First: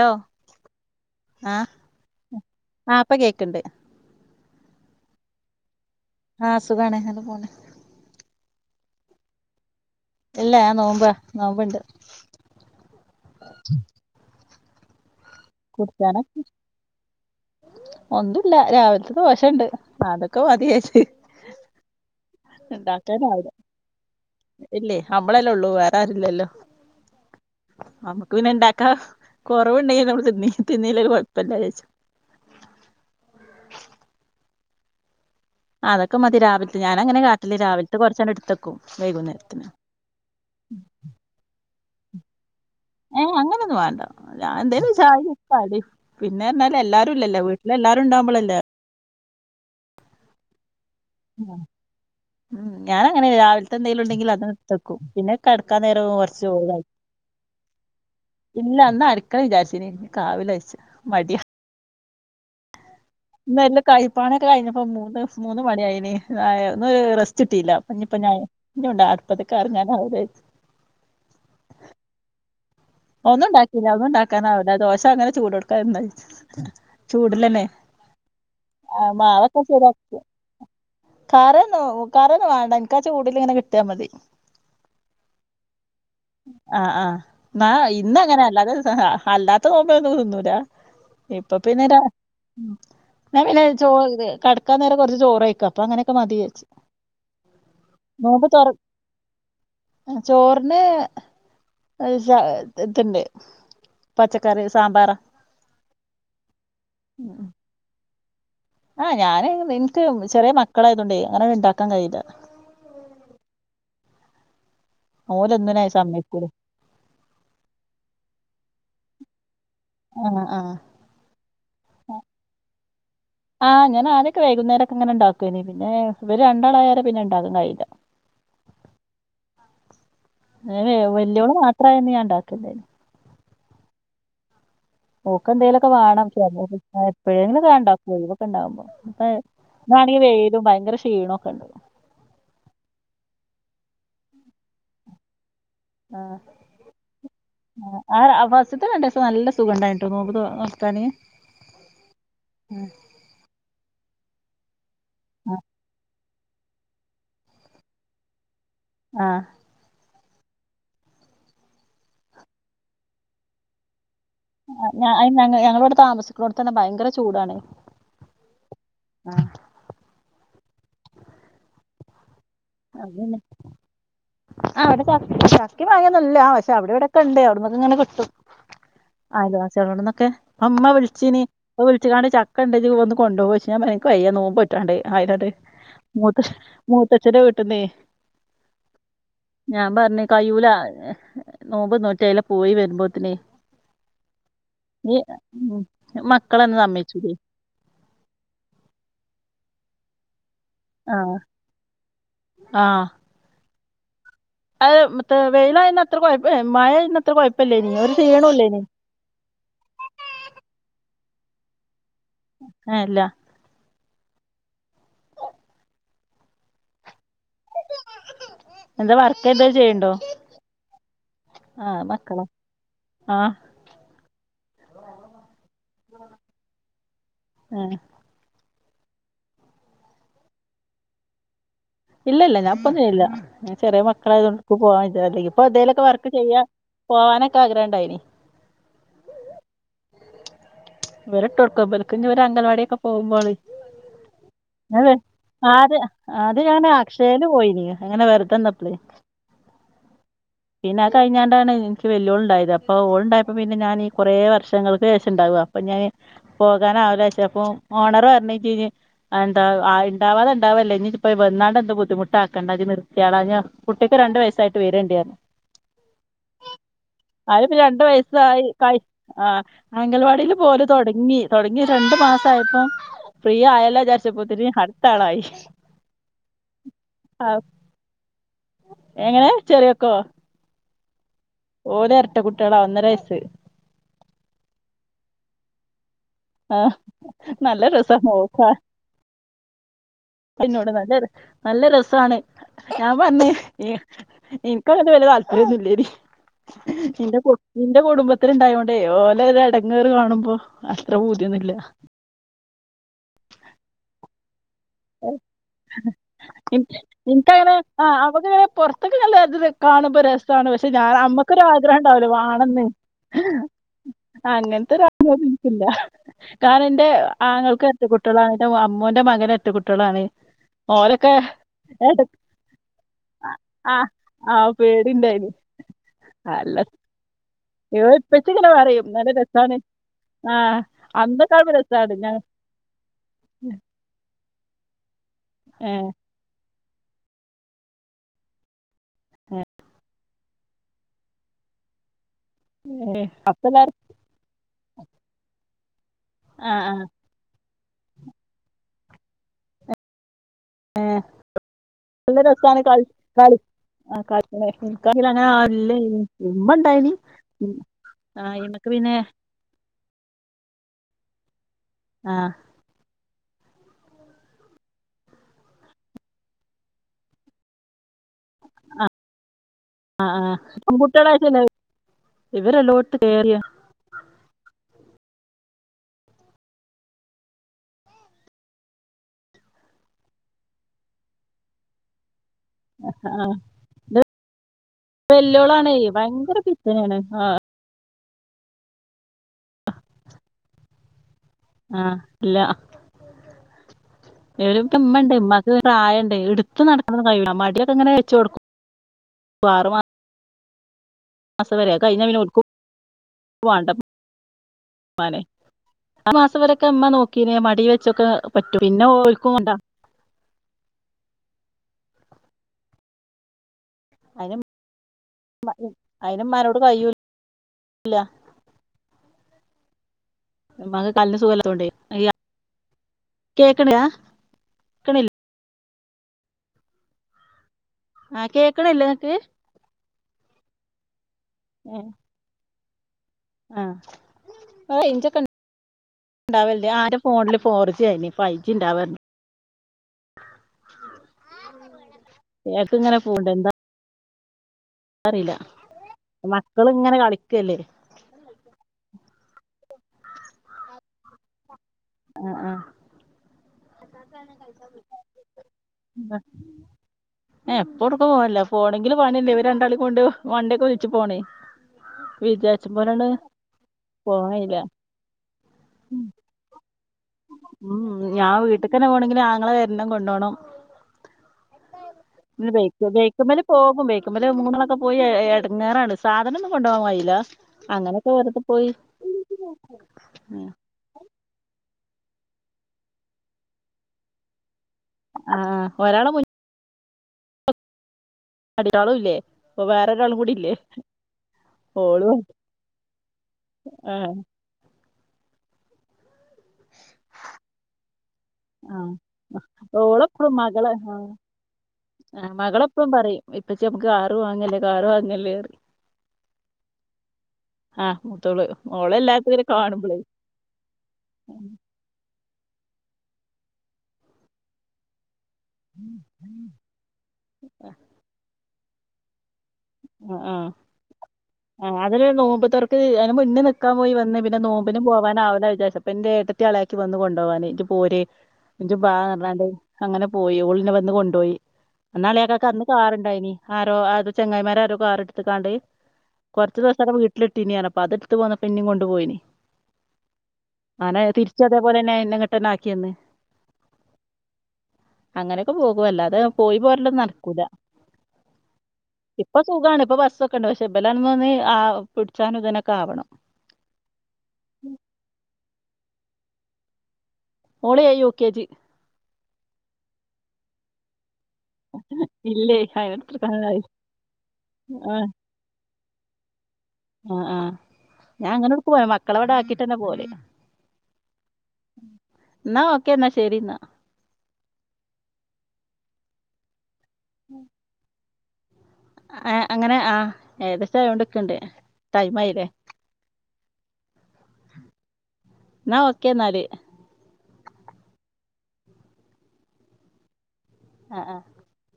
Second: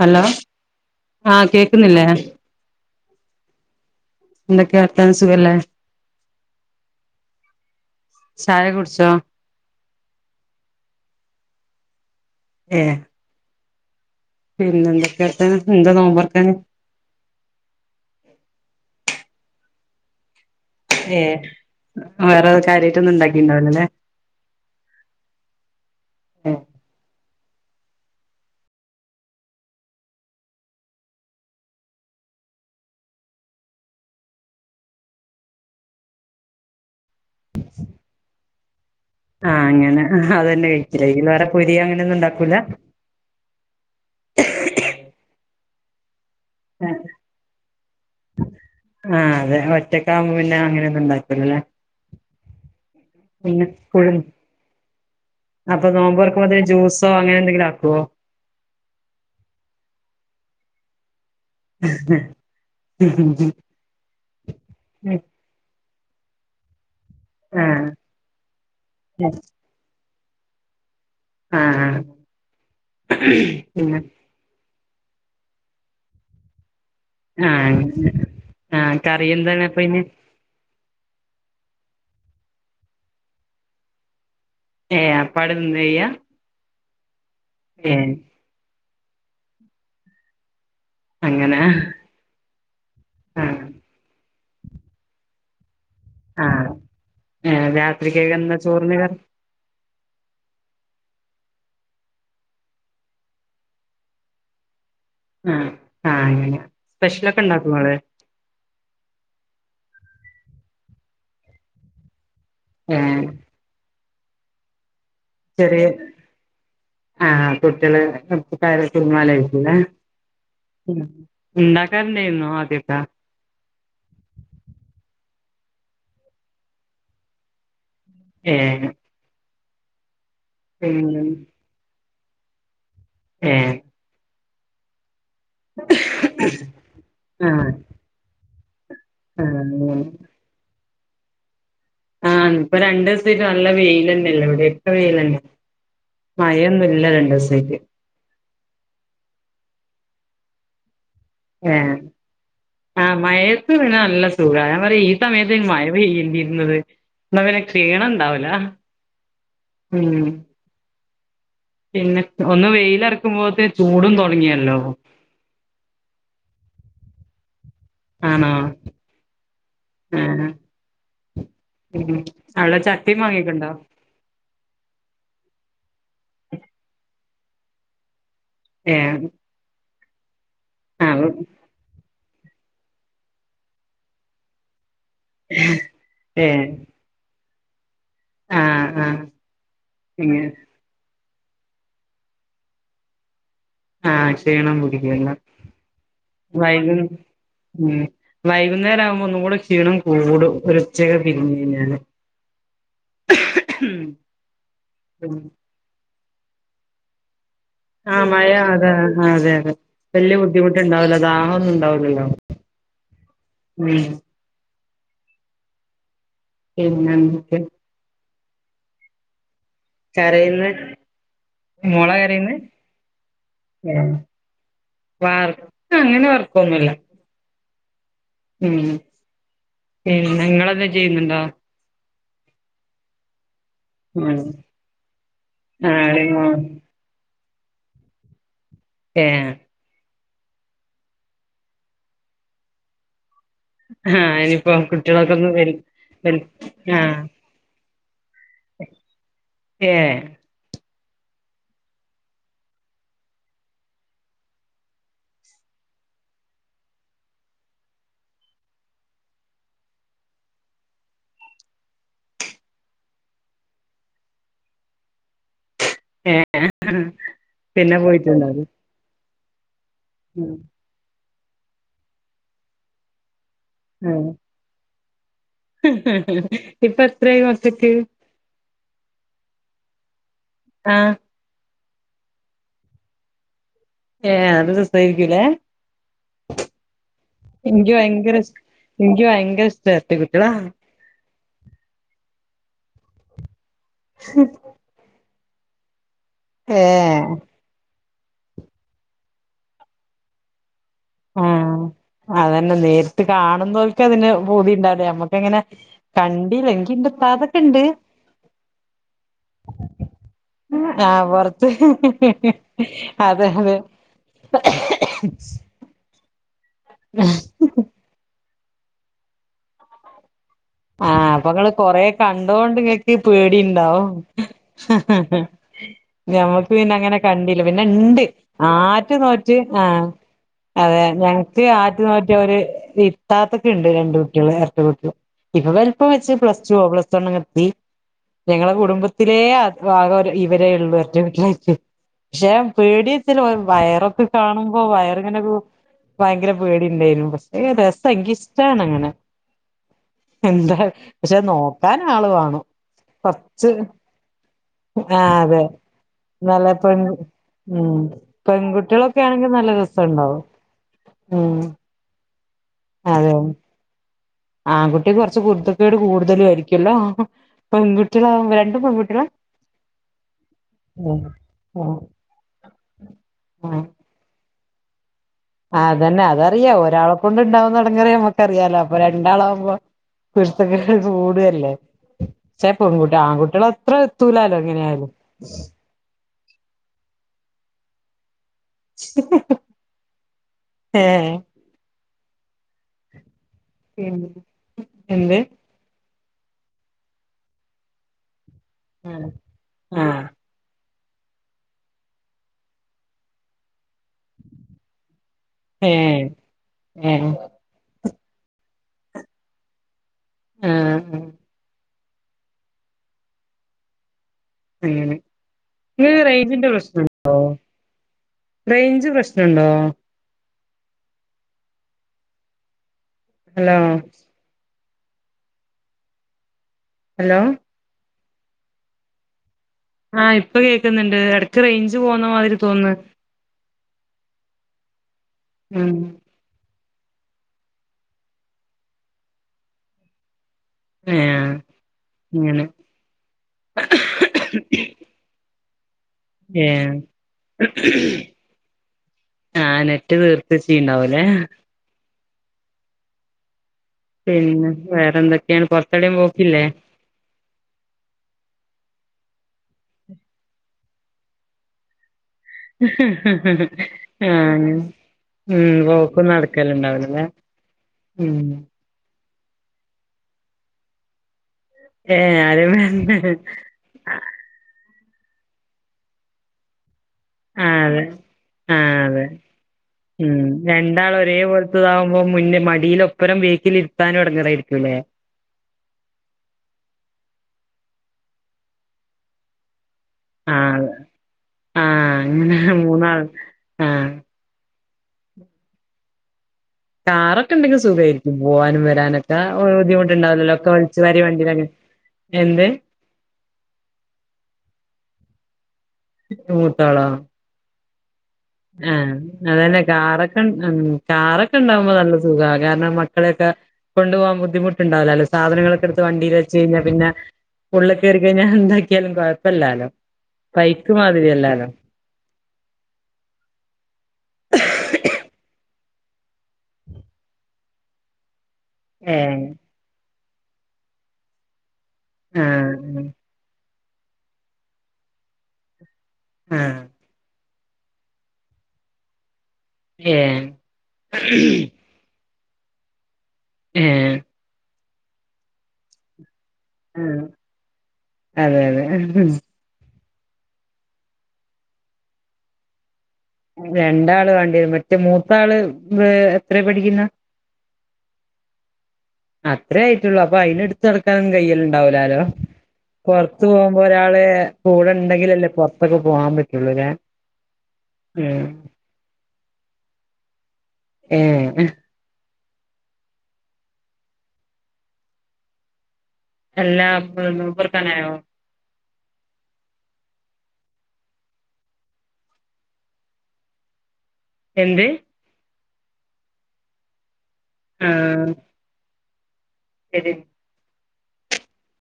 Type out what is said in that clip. Hello ആ ആഹ് കേക്കുന്നില്ലേ ആഹ് ഇപ്പൊ കേക്ക്ണ്ട് എന്തൊക്ക വർത്താനം സുഖല്ലേ ആ സുഖാണ് അങ്ങനെ പോണു ച്ചോ ഇല്ല ഞാൻ നോമ്പ നോമ്പ്ണ്ട് പിന്നെന്ത കുടിക്കാനൊക്കെ ഒന്നുല്ല രാവിലത്തെ ദോശണ്ട് അത്ക്ക് ഓ അതെ ഏഹ് വേറെ [unintelligible] കാര്യായിട്ടൊന്നും ഇണ്ടാക്കാനാവൂല ഉണ്ടാക്കിണ്ടാവില്ലല്ലേ ഇല്ലേ നമ്മളല്ലേ ഉള്ളൂ വേറാരുല്ലല്ലോ നമുക്ക് പിന്നെ ഇണ്ടാക്കാ കൊറേവുണ്ടാകിനമ്മച്ച് നീ തിന്നീല്ലൊരു കൊഴപ്പല്ല ന്നെച്ചു അതൊക്കെ മതി രാവിലത്തെ ഞാനങ്ങനെ കാ ട്ട്ലേ രാവിൽത്തെ കൊറച്ചാണ്ട് ഇട്ത്തെക്കും ആ അങ്ങനെ അതെന്നെ കഴിക്കല് വേറെ പൊരി അങ്ങനെ നൊന്നും ണ്ടാക്കൂല ഏ അങ്ങനൊന്നും വേണ്ട ഞാൻ എന്തേലു ചായേം കടിം പിന്നെ ർഞ്ഞാല് എല്ലാരും ഇല്ലല്ലോ വീട്ടില് എല്ലാരും ഉണ്ടാകുമ്പളല്ലേ ആ അതെ ഒറ്റക്കാവുമ്പോ പിന്നെ അങ്ങനെ മ് ഞാനങ്ങനല്ല പിന്നെ രാവിലത്തെ എന്തേലും കുഴു ഇണ്ടെങ്കിൽ അതങ്ങട്തക്കും പിന്നെ കടക്കാൻ അപ്പൊ നേരവുമ്പൊ നോമ്പ് കൊറച്ച് തൊറക്കുമ്പോത്തിന് ചോറ് കഴിക്കും ജ്യൂസോ അങ്ങനെ എന്തെങ്കിലും ആക്കുവോ ഇല്ല അട്ക്കണം വിചാരിച്ചീന്ന് ഇന്ക് ആവൂല ജാരിച്ച് മടിയാ ഇന്ന് നല്ല കൈപണിയൊക്കെ കയ്ഞ്ഞപ്പോ മൂന്ന് മൂന്ന് മണിയായി [unintelligible] ഇന്ന് ഒരു റെസ്റ്റ് കിട്ടില്ല അപ്പൊ ആഹ് ഇഞ്ഞിപ്പോ ഞാന് ഇന്നെകൊണ്ട് അട്പത്ത്ക്ക് എറങ്ങാനാവൂലാന്നര്തി ആഹ് ഒന്നും ണ്ടാക്കില്ല പിന്നെ ഒന്നുംണ്ടാക്കാനാവു ല ദോശ അങ്ങനെ ചൂടോട്ക്കെ [unintelligible] ജ്യാര്ച് ആ അങ്ങ കറി എന്താണ് പ്പ അയ്ന് കറിഒന്നു കറിഒന്നു വാണ്ട എൻക്കാ ചൂടില് ങ്ങനെ കിട്ടിയാ മതി ഏ അപ്പാട് തിന്ന് എയ്യ അ ആ ന്നാ ഇന്ന അങ്ങനെ അല്ലാത്ത ദിസ് അല്ലാത്ത ന്നോമ്പിനൊന്നും തിന്നൂല ഇപ്പ അങ്ങനെ പിന്നെ രാ ഞാ ആ പിന്നെ ചോർ ന്ന് കട് ക്കാ നേരം കൊർച് ചോറെയ്ക്കാ ആ ഏ രാത്രികേക്ക് എന്ന ചോർന് ചോർന് [unintelligible] [unintelligible] ഇണ്ട് പച്ചക്കറീസ് ആ ആ അങ്ങനെ സ്പെഷ്യല്ഒക്കെ ഉം. ഇണ്ടാക്കുഓ ങ്ങള് ആ ഞാന് എൻക്ക് ചെറീ മക്കളായതൊണ്ട് അങ്ങനൊന്നും ഇണ്ടാക്കാം കയൂല ഏ ചെറിയെ ഓലൊന്നിനായി സമ്മതിക്കൂല ആ കുട്ടിഎള് മ് [unintelligible] ആ ആഅ ഉണ്ടാക്കാറുണ്ടായിരുന്നോ ആദ്യൊക്കെ ആ ഞാൻ ആദ്യൊക്കെ വൈകുന്നേരൊക്കെ ങ്ങനെ ണ്ടാക് കുഏനി പിന്നെ ഇവര് രണ്ടാള് ആയാരെ പിന്നെ ഇണ്ടാക്കാ കയ്യൂല [unintelligible] പിന്നെ വെല്ല്യോള് മാത്രായന്ന് [unintelligible] ണ്ടാക്കിയന്നേനി ഏ ഓക്ക് എന്തേലൊക്കെ വാണം [unintelligible] ആ എപ്പഴെങ്കിലുക്കെ ഞാ ഉണ്ടാക്കുഒള്ളു ക്ക ണ്ടാഉമ്പം ഹേ ആ ന്നാണെ വെയിലും ഭയങ്കര ഷ് ക്ഷീണൊക്കെ ണ്ട്ന്ന് ആന്ന് ഇപ്പ രണ്ട് സ് ആയ്ട്ട് ന്നല്ല വെയിൽലെന്നെല്ലേ ഇവിടൊക്കെ വെയിലെന്നെ ആ അ ആ ഫസ്റ്റത്തെ രണ്ടുസം ന്നല്ല സുഖണ്ടായ്ന് നോമ്പ് തൊ [unintelligible] ആ മഴയത്ത് വിടെ നല്ല സ് ചൂടായ പറീ ഈസമയത്തേനി മഴ പെയ്യണ്ടീന്ന് [unintelligible] എന്ന പിന്നെ ക്ഷീണം ഉണ്ടാവുല ആ ഉം പിന്നെ ഒന്ന് വെയിലിറക്കുമ്പോത്തെ ചൂടും തോന്ന ഞ ഞങ്ങളോട് താമസിക്കോ തന്നെ ഭയങ്കര ചൂടാണ് ആണോ ആ ആ ഉം ഉം അന്നെ അവിടെ ചി ചക്കേം മാങ്ങന്നല്ല പക്ഷെ അവിടെ ഇവിടൊക്കെ ഉണ്ട് അങ്ങെന കിട്ടും ഏഹ് അയൽവാസികളോടെ ക്കെ അമ്മ ആഹ് വിളിച്ചീനി വിളിച്ചിക്കാണ്ട് ച കണ്ടേക്ക് പോ വന്ന് കൊണ്ട് പോയി പ ഞാനക്ക്യ്യൻോ നോപോറ്റാണ്ണ്ട് ആയിനണ്ട് മൂത്ത ഏഹ് മൂത്തച്ഛരെ വീട്ടിന്നേ ആഹ് ആഹ് ഞാൻ പറഞ്ഞേ ഇങ്ങ കഴൂല നോമ്പ് നൂറ്റല പോയി വരുമ്പോത്തിനെ ആ ചെയ്യണം നീ കുടിക്കല്ല ഉം മക്കളെന്നെ വൈക സമ്മയ്ച്ചൂലെ വൈകുന്നേരം ആവുമ്പോ ഒന്നും കൂടെ ക്ഷീണം കൂടും ഒരു ഉച്ചക്കെ ആഹ് പിരിഞ്ഞയിഞ്ഞാല് ഉം [unintelligible] വെയില അത്ര കുഴപ്പല്ല മഴ അത്ര കുഴ ആ മഴ അതെ അതെ അതെ വല്യ ബുദ്ധിമുട്ടണ്ടാവല ദാഹം ഒന്നും ഉണ്ടാവില്ലല്ലോ ആഹല്ല ഉം പിന്നെന്താ എന്താ വാർ കരയന്ന് ആഹ് മോളെ മക്കളാ കരന്ന് ആഹ് വർക്ക് അങ്ങനെ വർക്കൊന്നുല്ല ആ ഉം പിന്നെ ഇങ്ങളെ എന്താ ചെയ്യുന്നുണ്ടോ ഇല്ല ഇല്ല ഞാൻ ഇപ്പൊ ചെയ്യുന്നില്ല ചെറിയ ഉം മക്കളായത്ക്ക് പോവാ ഇപ്പോ ഇന്തേലൊക്കെ ആഹ് വർക്ക് ചെയ്യാ പോവാനൊക്കെ ഇന്ക് ആഗ്രഹണ്ടായിനി. എ ഹ് ഇവരെ ഇട്ടോട്ക്കാ ഇവർക്ക് ഇഞ് ഇവർ അംഗൻവാടി ഒക്കെ പോകുമ്പോ ആണ് ആഹ് ഇനിയിപ്പോ കുട്ടികളൊക്കെ ഒന്ന് വൽ ആദ്യം വൽ ആദ്യം ഞാൻ ആഹ് അക്ഷയേല് പോയിനി അങ്ങനെ വെർ തന്നപ്പേ ഏഹ് പിന്നെ ആ കഴിഞ്ഞാണ്ടാണ് എനിക്ക് വല്ല്യോൾ ഉണ്ടായത്. അപ്പോ ഓൾ ഉണ്ടായപ്പോ പിന്നെ ഞാൻ ഈ കുറെ വർഷങ്ങൾക്ക് ശേഷം ഇണ്ടാവാ. അപ്പൊ ഞാന് പോകാനാവൂലവെച്ച് അപ്പോ ഓണർ പറഞ് എന്താ ഉണ്ടാവാത ഇണ്ടാവല്ല ഇനി ഇപ്പം വന്നാണ്ട് എന്ത് ബുദ്ധിമുട്ടാക്കേണ്ട അത് നിർത്തിയാള കുട്ടിക്ക് രണ്ടു വയസ്സായിട്ട് വരേണ്ടി പറഞ്ഞു. ഏ പിന്നെ രണ്ട് വയസ്സായി പോയിട്ടുണ്ടാവൂല. കഴി ആഹ് അംഗൽവാടിലും തുടങ്ങി തുടങ്ങി രണ്ട് മാസായപ്പം ഫ്രീ ആയല്ലോ വിചാരിച്ചപ്പോത്തിന് ക അടുത്ത ആളായി. ഇപ്പോയത്രായി ആഹ് മക്കക്ക്. എങ്ങനെ ചെറിയൊക്കോ? ആഹ് ഓൽ ഇരട്ട കുട്ടികളാ ഒന്നര വയസ്സ്. ഏ അത് രസായിരിക്കും ല്ലേ. ആഹ് നല്ല എനിക്ക് രസാ ഭയങ്കര ഇഷ് എനിക്ക് ഭയങ്കര ഇഷ്ട. പിന്നോട് നല്ല നല്ല രസാണ്. ഞാൻ പറഞ് ഇന്ക് അങ്ങനെ വലിയ താൽ ര്യന്നും ഇല്ലേടി ഏഹ് ഇന്റെ കുട്ടിം എന്റെ കുടുംബത്തിൽ ഉണ്ടായോണ്ടേ ഓലെ ഒരു എടങ്ങേറ് കാണുമ്പോ അത്ര പൂതിയൊന്നും ഇല്ല തന്നെ നേരിട്ട് കാണുന്നോർക്ക് അതിന്റെ പൂതി ഉണ്ടാവില്ല നമ്മക്കങ്ങനെ കണ്ടില്ല എനിക്ക് ഇന്റെ ഇന്ക് അങ്ങനെ ഇത്താത്തക്ക്ണ്ട് ആ അമ്മക്ക്ങ്ങനെ പൊറത്തൊക്കെ നല്ല ഇത് കാണുമ്പൊ രസമാണ് പക്ഷെ ഞാൻ ആഹ് അമ്മക്കൊരു പൊറത്ത് ആഗ്രഹം ഒണ്ടാവലോ വാണെന്ന് അതെ അതെ അങ്ങനത്തൊരു ആഗ്രഹംനിക്കില്ല കാരണം ന്റെ ആങ്ങൾക്ക് ഇരട്ട കുട്ടികളാ അമ്മോന്റെ മകന് ഇരട്ട കുട്ടികളാണ് ആഹ് ഓലൊക്കെ അപ്പൊങ്ങള് കൊറെ എട- കണ്ടോണ്ട് ഇങ്ങക്ക് ആ പേടിണ്ടാവും ആ പേടിണ്ടായിന് ഞമ്മക്ക് അല്ല പിന്നെ അങ്ങനെ കണ്ടി ണ്ടില്ല പിന്നെ ഇവ ഇണ്ട് ഇപ്പച്ചിങ്ങനെ പറയും ആറ്റ് നല്ല നോറ്റ് രസാണ് ആ ആ അതെ അന്നൊക്കെ ഞങ്ങക്ക് ആവുമ്പോ ആറ്റ് രസാണ് നോറ്റ് ഞാൻ അവര് ഇത്താത്തക്ക് ണ്ട് രണ്ട് കുട്ടികള് ഇരട്ട [unintelligible] ഇപ്പൊ ഏ വലിപ്പം വെച്ച് പ്ലസ് ടുവോ പ്ലസ് വൺ അങ്ങെത്തി ഞങ്ങളെ കുടുംബത്തിലെ ആകെ ഇവരെ ള്ളു ഇരട്ടകുട്ടികളായിട്ട് പക്ഷെ ഏ പേടിയത്തില്ല അപ്പല്ലാരും വയറൊക്കെ കാണുമ്പോ വയറിങ്ങനെ രു ഭയങ്കര ആ പേടി ആ ഇണ്ടായിന്നു പക്ഷെ രസ എനികിഷ്ടാണ് അങ്ങനെ എന്താ പക്ഷെ നോക്കാനാള് നല്ല വേണം രസാണ് കളി കൊറച്ച് കളിക്കണേ ആ ഇൻക്കാണെങ്കില് അങ്ങനെ അതെ ആരുല്ല നല്ല ഇമ്മ പെൺ ഇണ്ടായിനി ഉം ആ ഇമ്മക്ക് പിന്നെ പെൺകുട്ടികളൊക്കെ ആണെങ്കി നല്ല രസംണ്ടാവും ഉം ആഹ് അതേയോ ആൺകുട്ടി കൊറച്ച് കുരുത്തകേട് കൂടുതലും ആയിരിക്കുല്ലോ പെൺകുട്ടികളാവു രണ്ടും പെൺകുട്ടികളാ ആഹ് ആഹ് പെൺ ഉം കുട്ടികളായിട്ട ന്നേ ഉം ഇവരെല്ലോത്ത് കേറിയാ ആ അതന്നെ അതറിയാ ഒരാളെ കൊണ്ട് ഇണ്ടാവുന്നടങ്ങേറ് ഞമ്മക്കറിയാലോ അപ്പൊ രണ്ടാളാവുമ്പോ കുരുത്തകേട് കൂടുവല്ലേ ചേ പെൺകുട്ടി ആ ആൺകുട്ടിളടെ അത്ര എത്തൂലാലോ എങ്ങനെയാലും ങ്കര പിത്തനാണ് ആഹ് [inaudible] ആഹ് ഏ ആ ഇല്ല ഇവിടെ പ്പ ഉമ്മ ഇണ്ട് എന്ത് ഉമ്മാക്ക് വേറെ ആയണ്ട് ഇടുത്ത് നടക്കണംന്ന് കഴിയൂല മടിയൊക്കെങ്ങനെ വെച്ച് കൊടുക്കും ഉം ആ മാസവരെ അത്കഴിഞ്ഞ പിന്നെ എവടെക്ക [unintelligible] വാണ്ട മ്മാനെ ഏഹ് ആ മാസം വരൊക്കെ ഉമ്മ ഏഹ് നോക്കീനേ മടി വെ ച്ചൊക്കെ പറ്റും പിന്നെ ഓല്ക്കുംണ്ടാ ആ ആ അയിന് അങ്ങനെ നിങ്ങക്ക് അയിന് റേഞ്ചിന്റെ ഇമ്മാനോട് കഴിയൂല പ്രശ്നുണ്ടോ റേഞ്ച് പ്രശ്നുണ്ടോ മ്മക്ക് കാലിന് സുഖല്ലത്തോണ്ടെ യാ ഹലോ ക്ക്ണില്ലേ ഹലോ ആ കേക്ക്ണില്ല ഇങ്ങക്ക് ആ ഇപ്പൊ കേക്കുന്നുണ്ട് ഇട റേഞ്ച് പോവുന്ന മാതിരി തോന്നുന്ന് ആ റേഞ്ചൊക്കെ ഉം ണ്ടാവില്ല്യ ആന്റെ ഫോണില് ഫോർ ജി ആയിരുന്ന് ഫൈവ് ജി ഉണ്ടാവാർന്നു ഏഹ് അങ്ങനെ ഇങ്ങോട്ട് ഇങ്ങനെ പോണ്ട് എന്താ അറിയില്ല മക്കള് ഏഹ് ഇങ്ങനെ കളിക്കല്ലേ ആ നെറ്റ് തീർത്തച്ചീണ്ടാവു ലേ ആ ആ പിന്നെ വേറെന്തൊക്കെയാണ് പൊറത്തെവിടേം പോക്കില്ലേ ഏ ഇപ്പോടുക്കും പോവല്ല പോ [unintelligible] ഇവരെ രണ്ടാളി കൊണ്ട് വണ്ടിയൊക്കെ വിളിച്ചു പോണേ വിചാരിച്ചും പോലാണ് ആ പോവാനില്ല ഉ പോക്കും നടക്കല് ഉണ്ടാവില്ല ഉം ഞാ വീട്ടിക്കന്നെ പോണങ്കിൽ ഇന്റെ ആങ്ങള വരണം കൊണ്ടോണം ഏഹ് ആരേം ആഹ് ബൈക്കുമല് പോകും ബൈക്കുമല് മൂന്നാളു പോയി ഇടങ്ങേറാണ് സാധന ഒന്ന് കൊണ്ടുപോവാൻ കഴി ആ അതെ ആ അതെ ഉം രണ്ടാൾ ഒരേപോലെ ത്തതാകുമ്പോ മുന്നേ മടിയിലൊപ്പരം വേക്കിലിരുത്താനും എടങ്ങേറായിരിക്കും അല്ലേ? ആഹ് ഒരാളെ മു അടിയാളും ഇല്ലേ അപ്പൊ വേറൊരാളും കൂടി ആ ഇല്ലേ ആ ഓളും അങ്ങനെ മൂന്നാള് ആ ആഹ് കാറൊക്കെ എണ്ടെങ്കിൽ സുഖായിരി ആ അ ഓളെപ്പളും ഒക്കെ മകള് വലിച്ചു ആ വാരി വണ്ടിയിലങ്ങ് ആ എന്ത് മകളെപ്പഴും പറയും ഉപ്പച്ചി നമുക്ക് കാറ് വാങ്ങ്കല്ലേ കാറ് വാങ്ങ്കല്ലേന്ന് മൂത്താളാ ആ ആ അതന്നെ കാറൊക്കെൺ ഇം കാറൊക്കെ ഇണ്ടാവുമ്പോ നല്ല സുഖാ കാരണം മക്കളെയൊക്ക കൊണ്ടു പോവാൻ ബുദ്ധിമുട്ടുണ്ടാവില്ലല്ല സാധനങ്ങളൊക്കെ എടുത്ത് വണ്ടീല് വെച്ച് കഴിഞ്ഞാ പിന്ന ഉള്ളക്ക് കയറി കഴിഞ്ഞാ എന്തായി [unintelligible] കൊയപ്പല്ലാലോ ആ ആഹ് ആ അതില് നോമ്പ് തൊർക്ക് മുന്ന് നിക്കാൻ പോയി വന്ന് പിന്നെ നോമ്പിനു പോവാനാ വൂല വിചാരിച്ച അപ്പംൻ്റെ ഏട്ട ത്തി അളിയാക്കിം വന്ന് കൊണ്ടോവാന് ജ് പോര് ഇജ്ജ് ബാ ഏഹ് പർഞ്ഞാണ്ട് അങ്ങനെ പോയി ഓൾ ന്നെ വന്ന് കൊണ്ടോയി അന്ന് അളിയാകാക്ക് അന്ന് ആഹ് കാറ്ണ്ടായിനി ആരോ ആർദോ ചങ്ങായിമാരാ ര്‌തോ കാർ ഇട്ത്ത്ക്കാണ്ട് കുറച്ച് ആഹ് ദിവസം അവിടെ വീട്ടില് ട്ടിനി പറഞ്ഞു അപ്പ അത് ട്ത്ത് പോന്നപ്പ് ഇന്നിം കൊണ്ട് പോയിനി ഏഹ് ആനെ തിരിച്ചും അതേപോലെന്നെ ഇന്നെ ങ്ങട്ടന്നാക്കിയന്ന് ഏഹ് അങ്ങനെയൊക്കെ പോകും അല്ലാതെ പോയി ആഹ് പോരലൊന്നും നടക്കൂല അതെ അതെ ഇപ്പൊ സുഖാണ് ഇപ്പ ബസ്സൊക്കെ ഉണ്ട് പക്ഷെ ബലൊന്നും [unintelligible] ആ പിടിച്ചാനും ഇതിനൊക്കെ ആവണം രണ്ടാള് വാണ്ടി വരും മറ്റേ മൂത്താള് എത്രേ പഠിക്കുന്നത് ഓള് ഏ യൂ കെ ജി അത്രേ ആയിട്ടുള്ളൂ അപ്പൊ അയിനെ ഇട്ത്ത് നടക്കാനൊ കയ്യല്ണ്ടാവൂലാലോ ഇല്ലേ പുറത്ത് പോകുമ്പോ അതിനെടുത്തിരിക്കാനായി ഒരാള് കൂടെ ആ ഉണ്ടെങ്കിലല്ലേ പൊറത്തൊക്കെ പോവാൻ പറ്റുള്ളൂ ല്ലേ ആ ആ ഞാൻ അങ്ങനെ ഒട്ക്കും [unintelligible] മക്കളെ ഇവിടെ ആക്കിട്ടന്നെ പോകല് ഏ ന്നാ ഓക്കേന്നാ ശരിന്നാ അല്ലാ നോമ്പറക്കാനായോ ഏ അങ്ങനെ ആഹ് ഏകദേശം ആയതോണ്ട്ക്ണ്ട് ടൈമായി ലേ എന്ത് ന്നാ ഓക്കേ ന്നാല് ആഹ് ശരി ആ ആ